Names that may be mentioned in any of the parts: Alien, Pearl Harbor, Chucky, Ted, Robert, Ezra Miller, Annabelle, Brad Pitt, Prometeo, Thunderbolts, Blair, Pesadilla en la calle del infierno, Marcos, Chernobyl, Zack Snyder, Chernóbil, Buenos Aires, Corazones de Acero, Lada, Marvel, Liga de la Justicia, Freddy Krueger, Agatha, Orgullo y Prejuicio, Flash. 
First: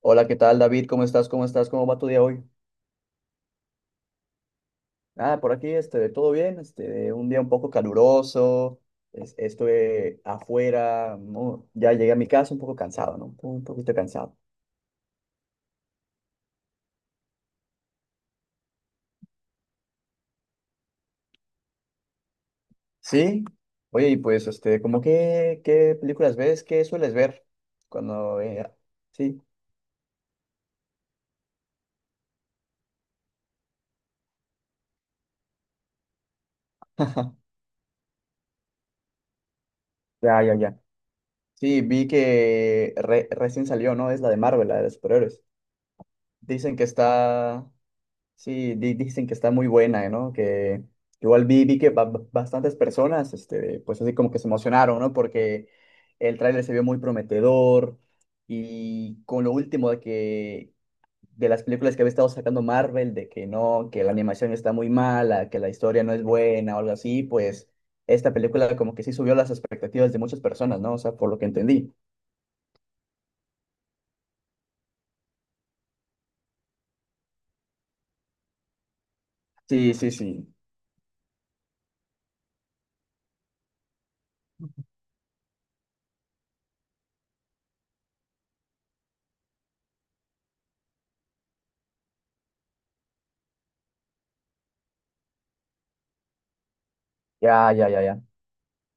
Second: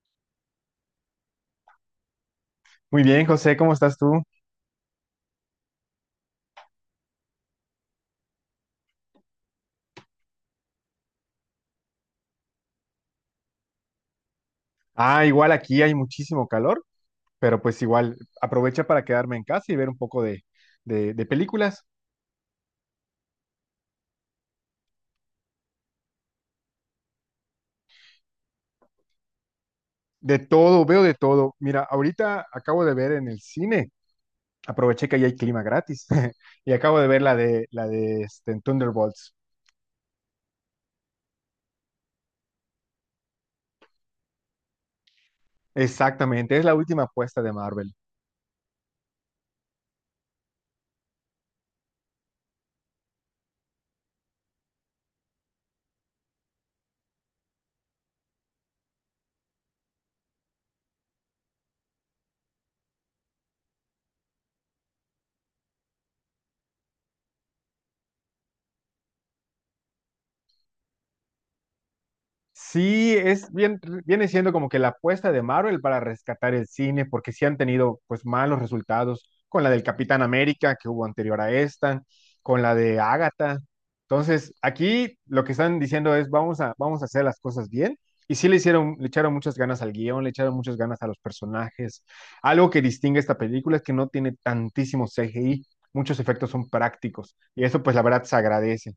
Hola, ¿qué tal, David? ¿Cómo estás? ¿Cómo estás? ¿Cómo va tu día hoy? Muy bien, José, ¿cómo estás tú? Ah, por aquí, todo bien, un día un poco caluroso, estuve afuera, ¿no? Ya llegué a mi casa un poco cansado, ¿no? Un poquito cansado. Ah, igual aquí hay muchísimo calor, pero pues igual aprovecha para quedarme en casa y ver un poco de películas. Sí, oye, y pues, ¿cómo qué, qué películas ves? ¿Qué sueles ver? Cuando, sí, De todo, veo de todo. Mira, ahorita acabo de ver en el cine, aproveché que ahí hay clima gratis y acabo de ver la de la de este, Thunderbolts. ya, ya, ya. Sí, vi que recién salió, ¿no? Es la de Marvel, la de los superhéroes. Exactamente, es la Dicen que última apuesta de está, Marvel. Sí, dicen que está muy buena, ¿no? Que igual vi que bastantes personas, pues así como que se emocionaron, ¿no? Porque el tráiler se vio muy prometedor y con lo último de que de las películas que había estado sacando Marvel, de que no, que la animación está muy mala, que la historia no es buena o algo así, pues esta película como que sí subió las expectativas de muchas personas, ¿no? O sea, por lo que entendí. Sí, es bien, viene siendo como que la apuesta de Marvel para rescatar el cine, porque sí han tenido pues malos resultados con la del Sí, sí, Capitán sí. América que hubo anterior a esta, con la de Agatha. Entonces, aquí lo que están diciendo es vamos a hacer las cosas bien. Y sí le hicieron, le echaron muchas ganas al guión, le echaron muchas ganas a los personajes. Algo que distingue esta película es que no tiene tantísimo CGI, muchos efectos son prácticos. Y Ya, eso ya, pues ya, la verdad ya. se agradece.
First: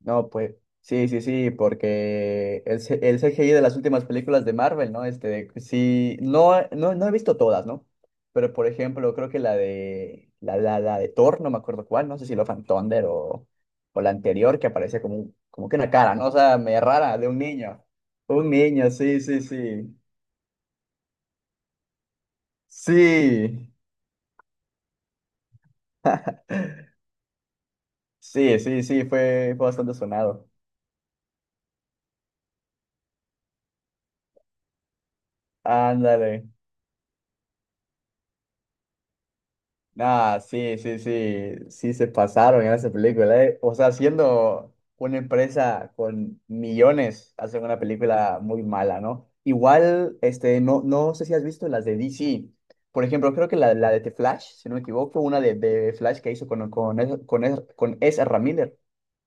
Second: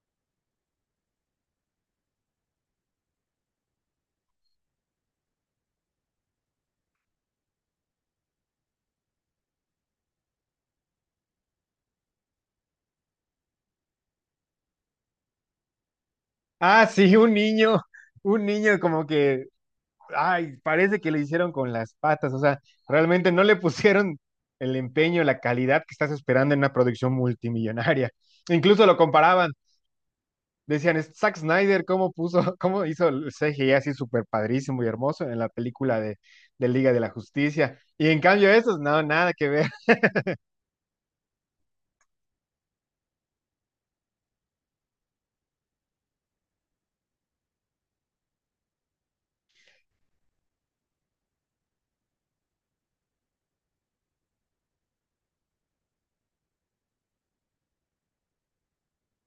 No, pues sí, sí, sí, porque el CGI de las últimas películas de Marvel, ¿no? Sí, no, no, no he visto todas, ¿no? Pero por ejemplo, creo que la de la de Thor, no me acuerdo cuál, no sé si lo of Thunder o la anterior que aparece como, como que una cara, ¿no? O sea, medio Ah, sí, rara, de un niño. un Un niño niño, como sí, sí, que sí. ay, parece que le hicieron con las patas, o sea, realmente no le Sí, pusieron el empeño, la calidad que estás esperando en una producción multimillonaria. sí, sí, Incluso lo sí, comparaban, fue, fue bastante sonado. decían, "Es Zack Snyder, ¿cómo puso, cómo hizo el CGI así súper padrísimo y hermoso en la película de, Ándale. de Liga de la Justicia? Y en cambio esos, no, nada que ver. Nah, sí, sí, sí, sí se pasaron en esa película, eh. O sea, siendo una empresa con millones, hacen una película muy mala, ¿no? Igual, no, no sé si has visto las de DC. Por ejemplo, creo que la de The Flash, si no me equivoco, una de Flash que hizo con Ezra Miller.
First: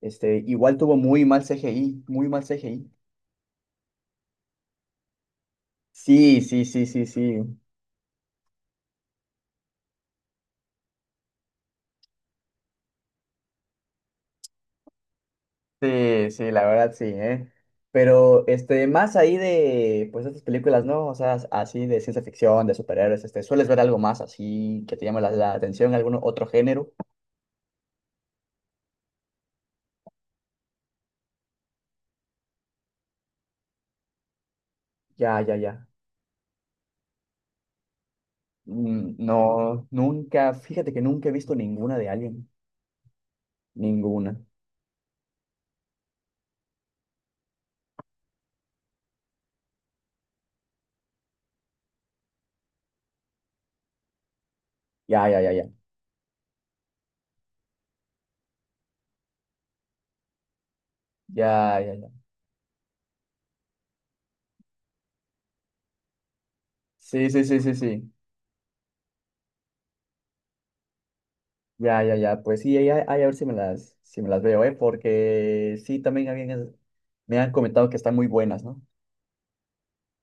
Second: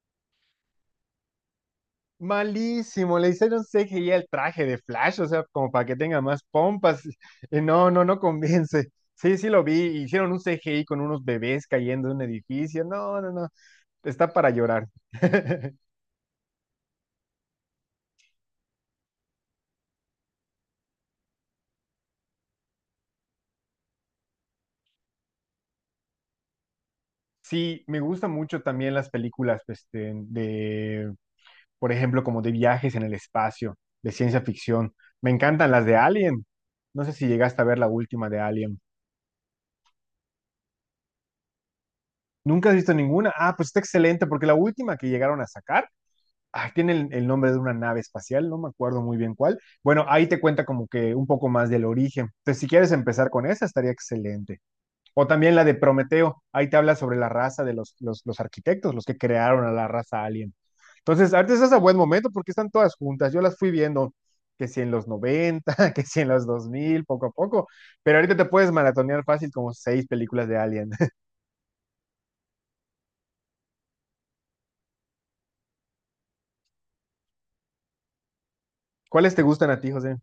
Igual tuvo muy mal CGI, muy mal CGI. Malísimo, le hicieron CGI al traje de Flash, o sea, como para que tenga más Sí, sí, sí, pompas. sí, sí. No, no convence. Sí, sí lo vi, hicieron un CGI con unos bebés cayendo de un edificio. No, no, no, está para llorar. Sí, sí, la verdad sí, ¿eh? Pero más ahí de pues estas películas, ¿no? O sea, así de ciencia ficción, de superhéroes, ¿sueles ver algo más así que te llame la atención, algún otro género? Sí, me gustan mucho también las películas, pues, de por ejemplo, como de viajes en el espacio, de ciencia ficción. Me Ya, ya, encantan las ya. de Alien. No sé si llegaste a ver la última de Alien. No, nunca, fíjate que nunca he visto ninguna de Alien. ¿Nunca has visto ninguna? Ah, pues está excelente, Ninguna. porque la última que llegaron a sacar ay, tiene el nombre de una nave espacial, no me acuerdo muy bien cuál. Bueno, ahí te cuenta como que un poco más del origen. Entonces, si quieres empezar con esa, estaría excelente. O Ya, ya, ya, también la ya. de Prometeo, ahí te habla sobre la raza de los arquitectos, los que crearon a la raza alien. Entonces, ahorita estás a Ya, ya, buen ya. momento porque están todas juntas. Yo las fui viendo, que si en los 90, que si en los 2000, poco Sí, a sí, sí, poco. sí, sí. Pero ahorita te puedes maratonear fácil como seis películas de Alien. Ya, ya, ya. Pues sí, ahí, ahí a ver si me las veo, ¿eh? Porque sí, también me han comentado que están muy buenas, ¿no? ¿Cuáles te gustan a ti, José?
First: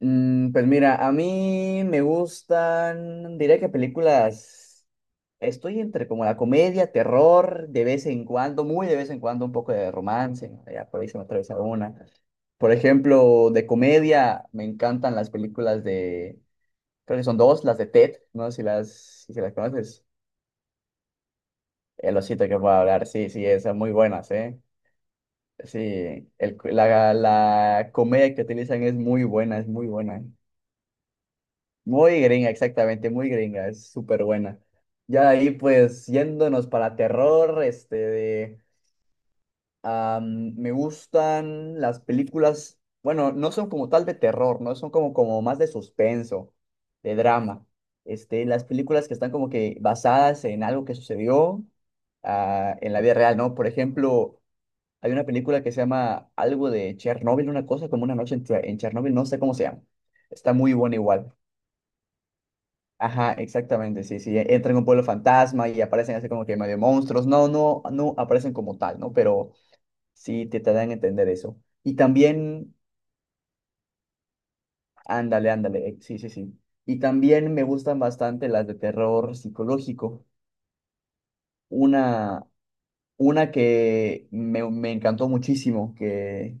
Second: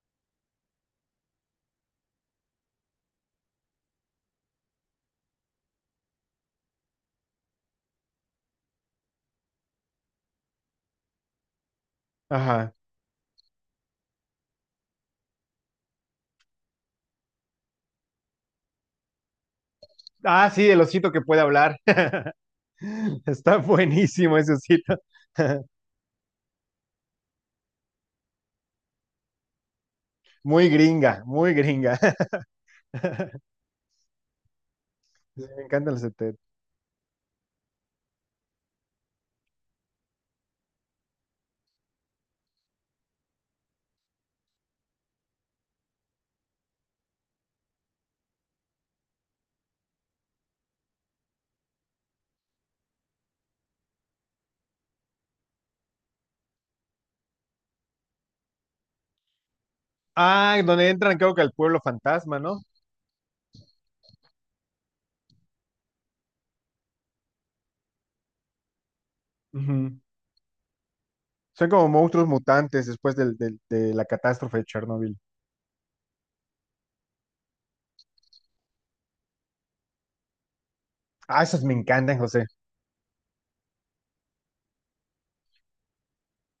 Mm, pues mira, a mí me gustan, diría que películas, estoy entre como la comedia, terror, de vez en cuando, muy de vez en cuando un poco de romance, ¿no? Ya por ahí se me atraviesa una. Por Ajá. ejemplo, de comedia me encantan las películas de, creo que son dos, las de Ted, no sé si las conoces. Ah, sí, el osito que puede hablar. El osito que puedo hablar, sí, sí, Está esas muy buenas, buenísimo ese ¿eh? sitio. Sí, la comedia que utilizan es muy buena, es muy buena. Muy gringa, muy gringa. Muy gringa, exactamente, muy gringa, es súper buena. Ya de Sí, ahí, me encanta el pues, CT. yéndonos para terror, me gustan las películas, bueno, no son como tal de terror, ¿no? Son como, como más de suspenso, de drama. Las películas que están como que basadas en algo que sucedió en la vida real, ¿no? Por ejemplo, hay una película que se llama algo de Chernobyl, una cosa como una noche en Chernobyl, no sé cómo se llama. Está Ah, muy donde buena entran, creo igual. que al pueblo fantasma, ¿no? Ajá, exactamente, sí, sí, entran en un pueblo fantasma y aparecen así como que medio monstruos, no, no, no aparecen como tal, ¿no? Pero Ujú. sí te dan a entender eso. Son como Y monstruos también, mutantes después de la catástrofe de Chernóbil. ándale, ándale, sí, sí, sí. Y también me gustan bastante las de terror psicológico. Ah, esos me encantan, José. Una, una que me encantó muchísimo, que,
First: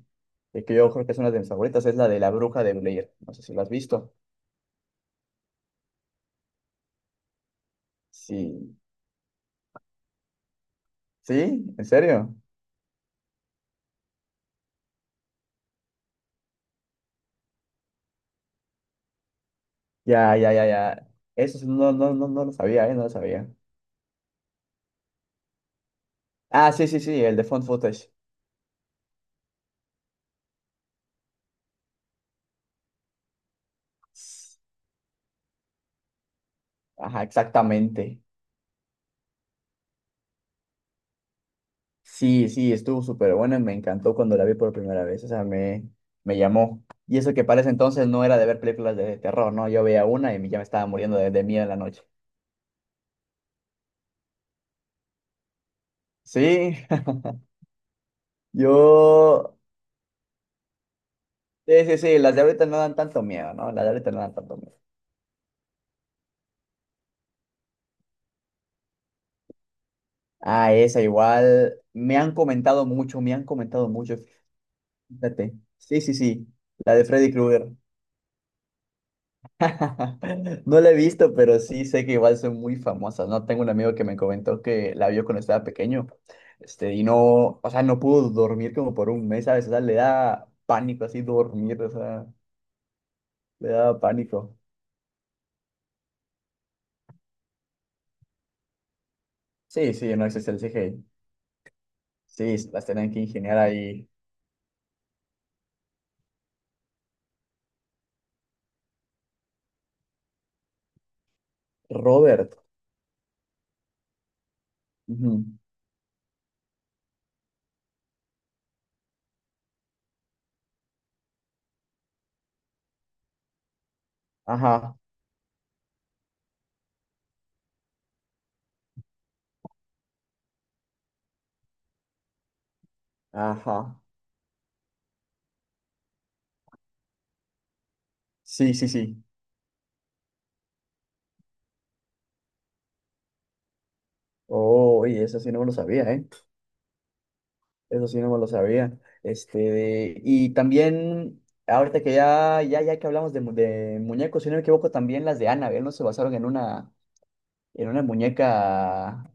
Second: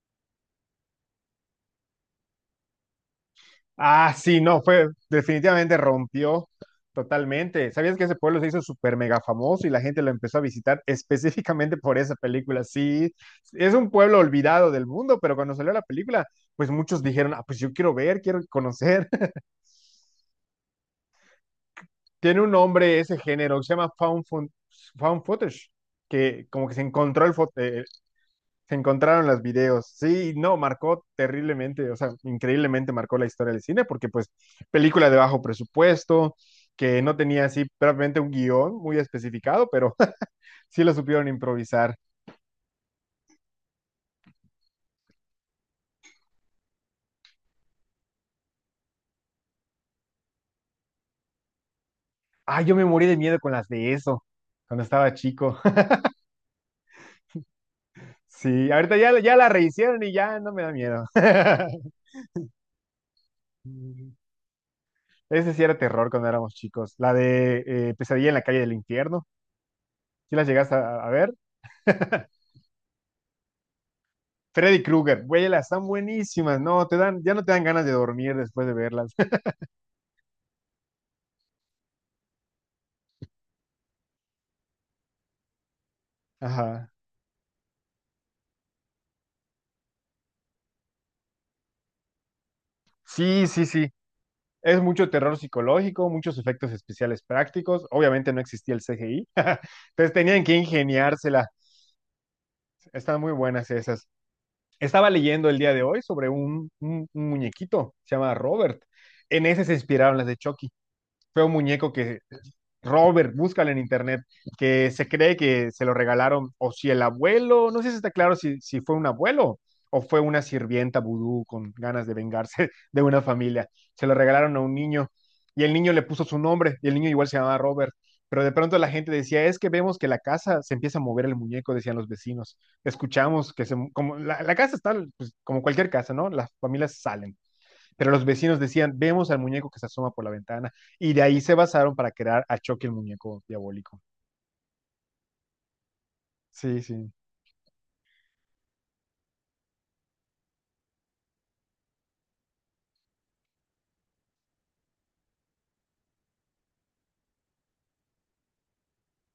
que que yo creo que es una de mis favoritas, es la de la bruja de Blair. No sé si la has Ah, visto. sí, no, fue definitivamente rompió totalmente. ¿Sabías que ese pueblo se hizo Sí, súper mega famoso y la gente lo empezó a visitar sí, específicamente ¿en por esa serio? película? Sí, es un pueblo olvidado del mundo, pero cuando salió la película, pues muchos dijeron, ah, pues yo quiero ver, quiero conocer. Ya, ya, ya, ya. Eso sí, no, no, no, Tiene no un lo sabía, ¿eh? nombre No lo ese sabía. género que se llama found footage, que como Ah, que se sí, sí, sí, encontró el de Found Footage. se encontraron los videos. Sí, no, marcó terriblemente, o sea, increíblemente marcó la historia del cine, porque pues película de bajo presupuesto, que no Ajá, tenía así prácticamente exactamente. un guión muy especificado, pero sí lo supieron improvisar. Sí, sí, estuvo súper bueno me encantó cuando la vi por primera vez. Me llamó. Y eso que para ese entonces no era de ver películas de terror, ¿no? Yo veía una y ya me estaba muriendo de miedo en la noche. Ah, yo me morí de miedo con las de eso, cuando estaba chico. Sí, Sí, ahorita ya la yo... rehicieron y ya no me da miedo. Sí, sí, sí, las de ahorita no dan tanto miedo, ¿no? Las de ahorita no dan tanto miedo. Ese sí era terror cuando éramos chicos. La de Pesadilla en la calle del infierno. ¿Sí las Ah, llegaste esa a ver? igual. Me han comentado mucho, me han comentado mucho. Freddy Krueger, güey, Fíjate. las están Sí, sí, sí. buenísimas. No, La te de dan, Freddy ya no te dan Krueger. ganas de dormir después de verlas. No la he visto, pero sí sé que igual son muy famosas, ¿no? Tengo un amigo que me comentó que la vio cuando estaba pequeño, Ajá. Y no, o sea, no pudo dormir como por un mes, ¿sabes? O sea, le da pánico así dormir, o sea, Sí, sí, le sí. da pánico. Es mucho terror psicológico, muchos efectos especiales prácticos. Obviamente no existía el CGI. Sí, Entonces sí, no tenían existe que el CGI. ingeniársela. Sí, las tienen que Están muy ingeniar buenas esas. ahí. Estaba leyendo el día de hoy sobre un muñequito, se llama Robert. En ese se inspiraron las de Chucky. Fue un muñeco que Robert. Robert, búscala en internet, que se cree Ujú, que se lo regalaron, o si el abuelo, no sé si está claro si, si fue un abuelo o fue una sirvienta vudú con ganas de vengarse de una familia. Se lo regalaron a un ajá, niño y el niño le puso su nombre y el niño igual se llamaba Robert. Pero de pronto la gente decía, es que vemos que la casa se empieza a mover el muñeco, decían los vecinos. Escuchamos que se, ajá. como la casa está, pues, como cualquier casa, ¿no? Las familias salen. Pero los vecinos Sí, sí, decían, sí. vemos al muñeco que se asoma por la ventana. Y de ahí se basaron para crear a Chucky el muñeco diabólico. Oh, y eso sí no me lo sabía, ¿eh? Sí, sí. Eso sí no me lo sabía. Y también, ahorita que ya, ya, ya que hablamos de, de muñecos, si no me equivoco, también las de Annabelle no se basaron en una muñeca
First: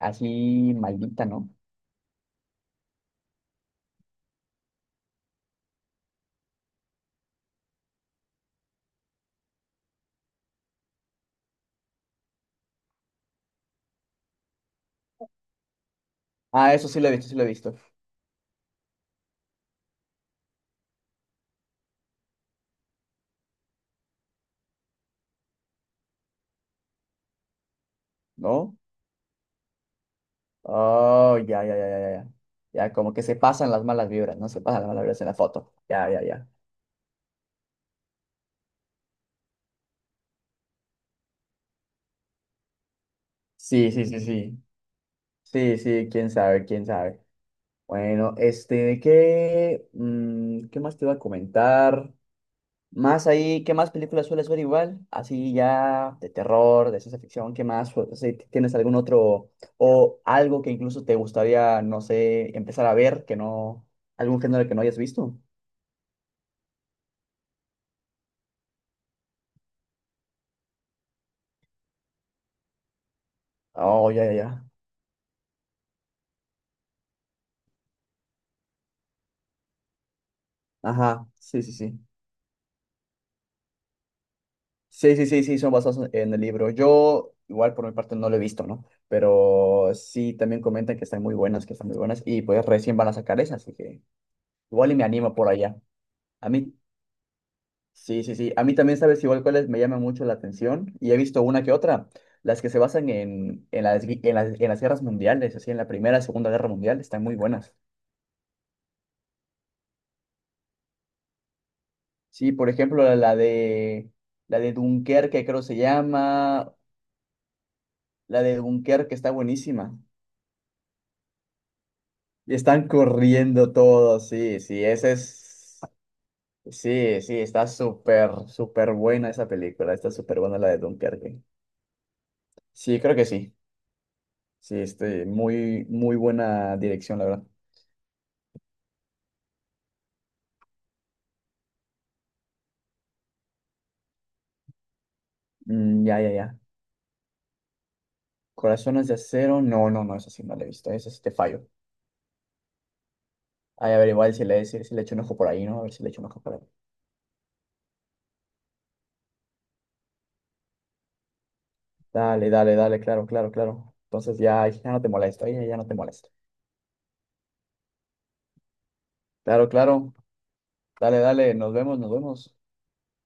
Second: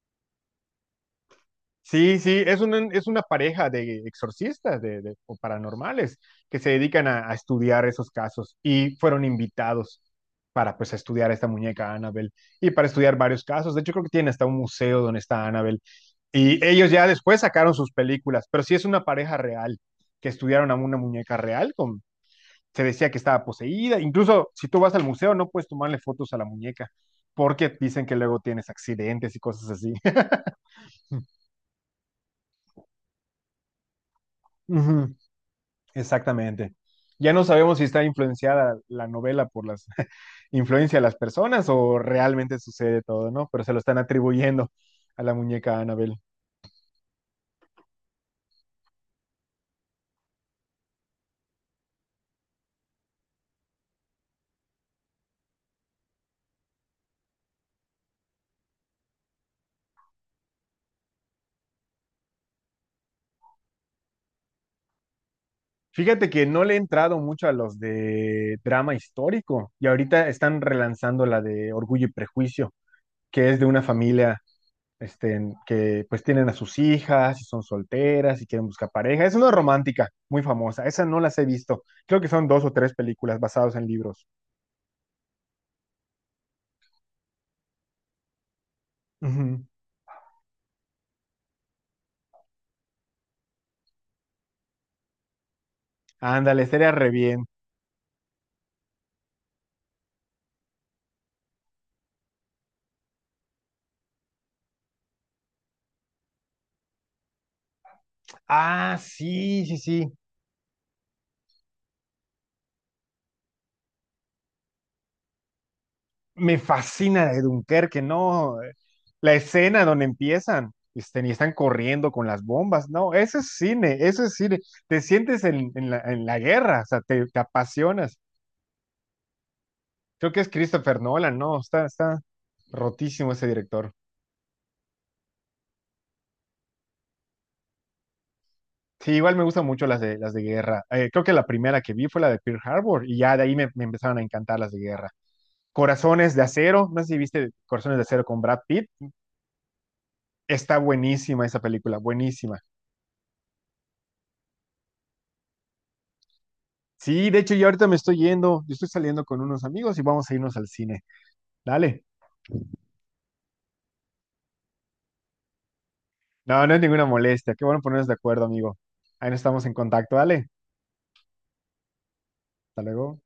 así maldita, ¿no? Sí, sí, es una pareja de exorcistas o paranormales que se dedican a estudiar esos casos y fueron invitados para pues estudiar a esta muñeca Annabelle y para estudiar varios casos. De hecho, creo que tienen hasta un museo donde está Annabelle y Ah, eso ellos sí ya lo he visto, sí después lo he sacaron visto. sus películas, pero sí es una pareja real que estudiaron a una muñeca real con se decía que estaba poseída. Incluso si tú vas al museo, no puedes tomarle fotos a la muñeca, porque dicen que luego tienes ¿No? accidentes y cosas así. Oh, ya, ya, ya, ya, ya. Ya, como que se pasan las malas vibras, ¿no? Se pasan las malas Ujú. vibras en la foto. Ya, ya, ya. Exactamente. Ya no sabemos si está influenciada la novela por las influencia de las personas o realmente sucede todo, ¿no? Pero se lo Sí, están sí, sí, sí. atribuyendo a la Sí, muñeca sí, Annabelle. quién sabe, quién sabe. Bueno, ¿qué, qué más te iba a comentar? Más ahí, ¿qué más películas sueles ver igual? Así ya de terror, de ciencia ficción, ¿qué más? O sea, ¿tienes algún otro o algo que incluso te gustaría, no sé, empezar a ver que no, algún género que no hayas visto? Fíjate que no le he entrado mucho a los de drama histórico y ahorita están relanzando la de Orgullo y Prejuicio, que es de una Oh, ya, ya, familia ya. este, que pues tienen a sus hijas y son solteras y quieren buscar pareja. Es una romántica muy famosa, esa no Ajá, las he sí, sí, visto. sí. Creo que son dos o tres películas basadas en libros. Sí, sí, sí, sí, son basados en el libro. Yo igual por mi parte no lo he visto, ¿no? Ujú. Pero sí, también comentan que están muy buenas, que están muy buenas y pues recién van a sacar esas, así que igual y me animo por allá. A Ándale, mí, estaría re bien. sí, sí, sí. A mí también, ¿sabes? Igual cuáles me llama mucho la atención y he visto una que otra, las que se basan en las guerras mundiales, así en la Primera, y Segunda Guerra Mundial, están muy buenas. Ah, sí, sí, sí. Sí, por ejemplo, la de Dunkerque, creo se Me llama, fascina la de Dunkerque, la no. de Dunkerque está La escena buenísima. donde empiezan este, y están corriendo con las Y bombas, están no, eso es corriendo cine, eso todos, es cine. sí, sí, Te esa sientes en, es, en la, en la guerra, o sea, sí, te sí, está apasionas. súper, súper buena esa película, está Creo súper que es buena la de Christopher Nolan, Dunkerque. no, está Sí, creo que rotísimo ese sí, director. sí, muy, muy buena dirección, la verdad. Sí, igual me gustan mucho las de guerra. Creo que la primera que vi fue la de Pearl Harbor y ya de ahí me empezaron a encantar las de guerra. Mm, ya, ya, Corazones de ya. Acero, no sé si viste Corazones de Acero con Brad Pitt. Corazones de acero. No, no, no, esa sí no la he Está visto. Esa sí te buenísima esa fallo. película, buenísima. Ay, a ver, igual si le echo un ojo por ahí, ¿no? A ver si le echo un ojo por ahí. Sí, de hecho, yo ahorita me estoy yendo, yo estoy saliendo con unos amigos y vamos a irnos al cine. Dale. Dale, dale, dale, claro, claro, claro. Entonces ya, ya no te molesto, ya, ya no te molesto. No, no es ninguna molestia. Qué bueno ponernos de acuerdo, amigo. Ahí nos estamos Claro, en claro. contacto, dale. Dale, dale, nos vemos, nos vemos. Hasta luego.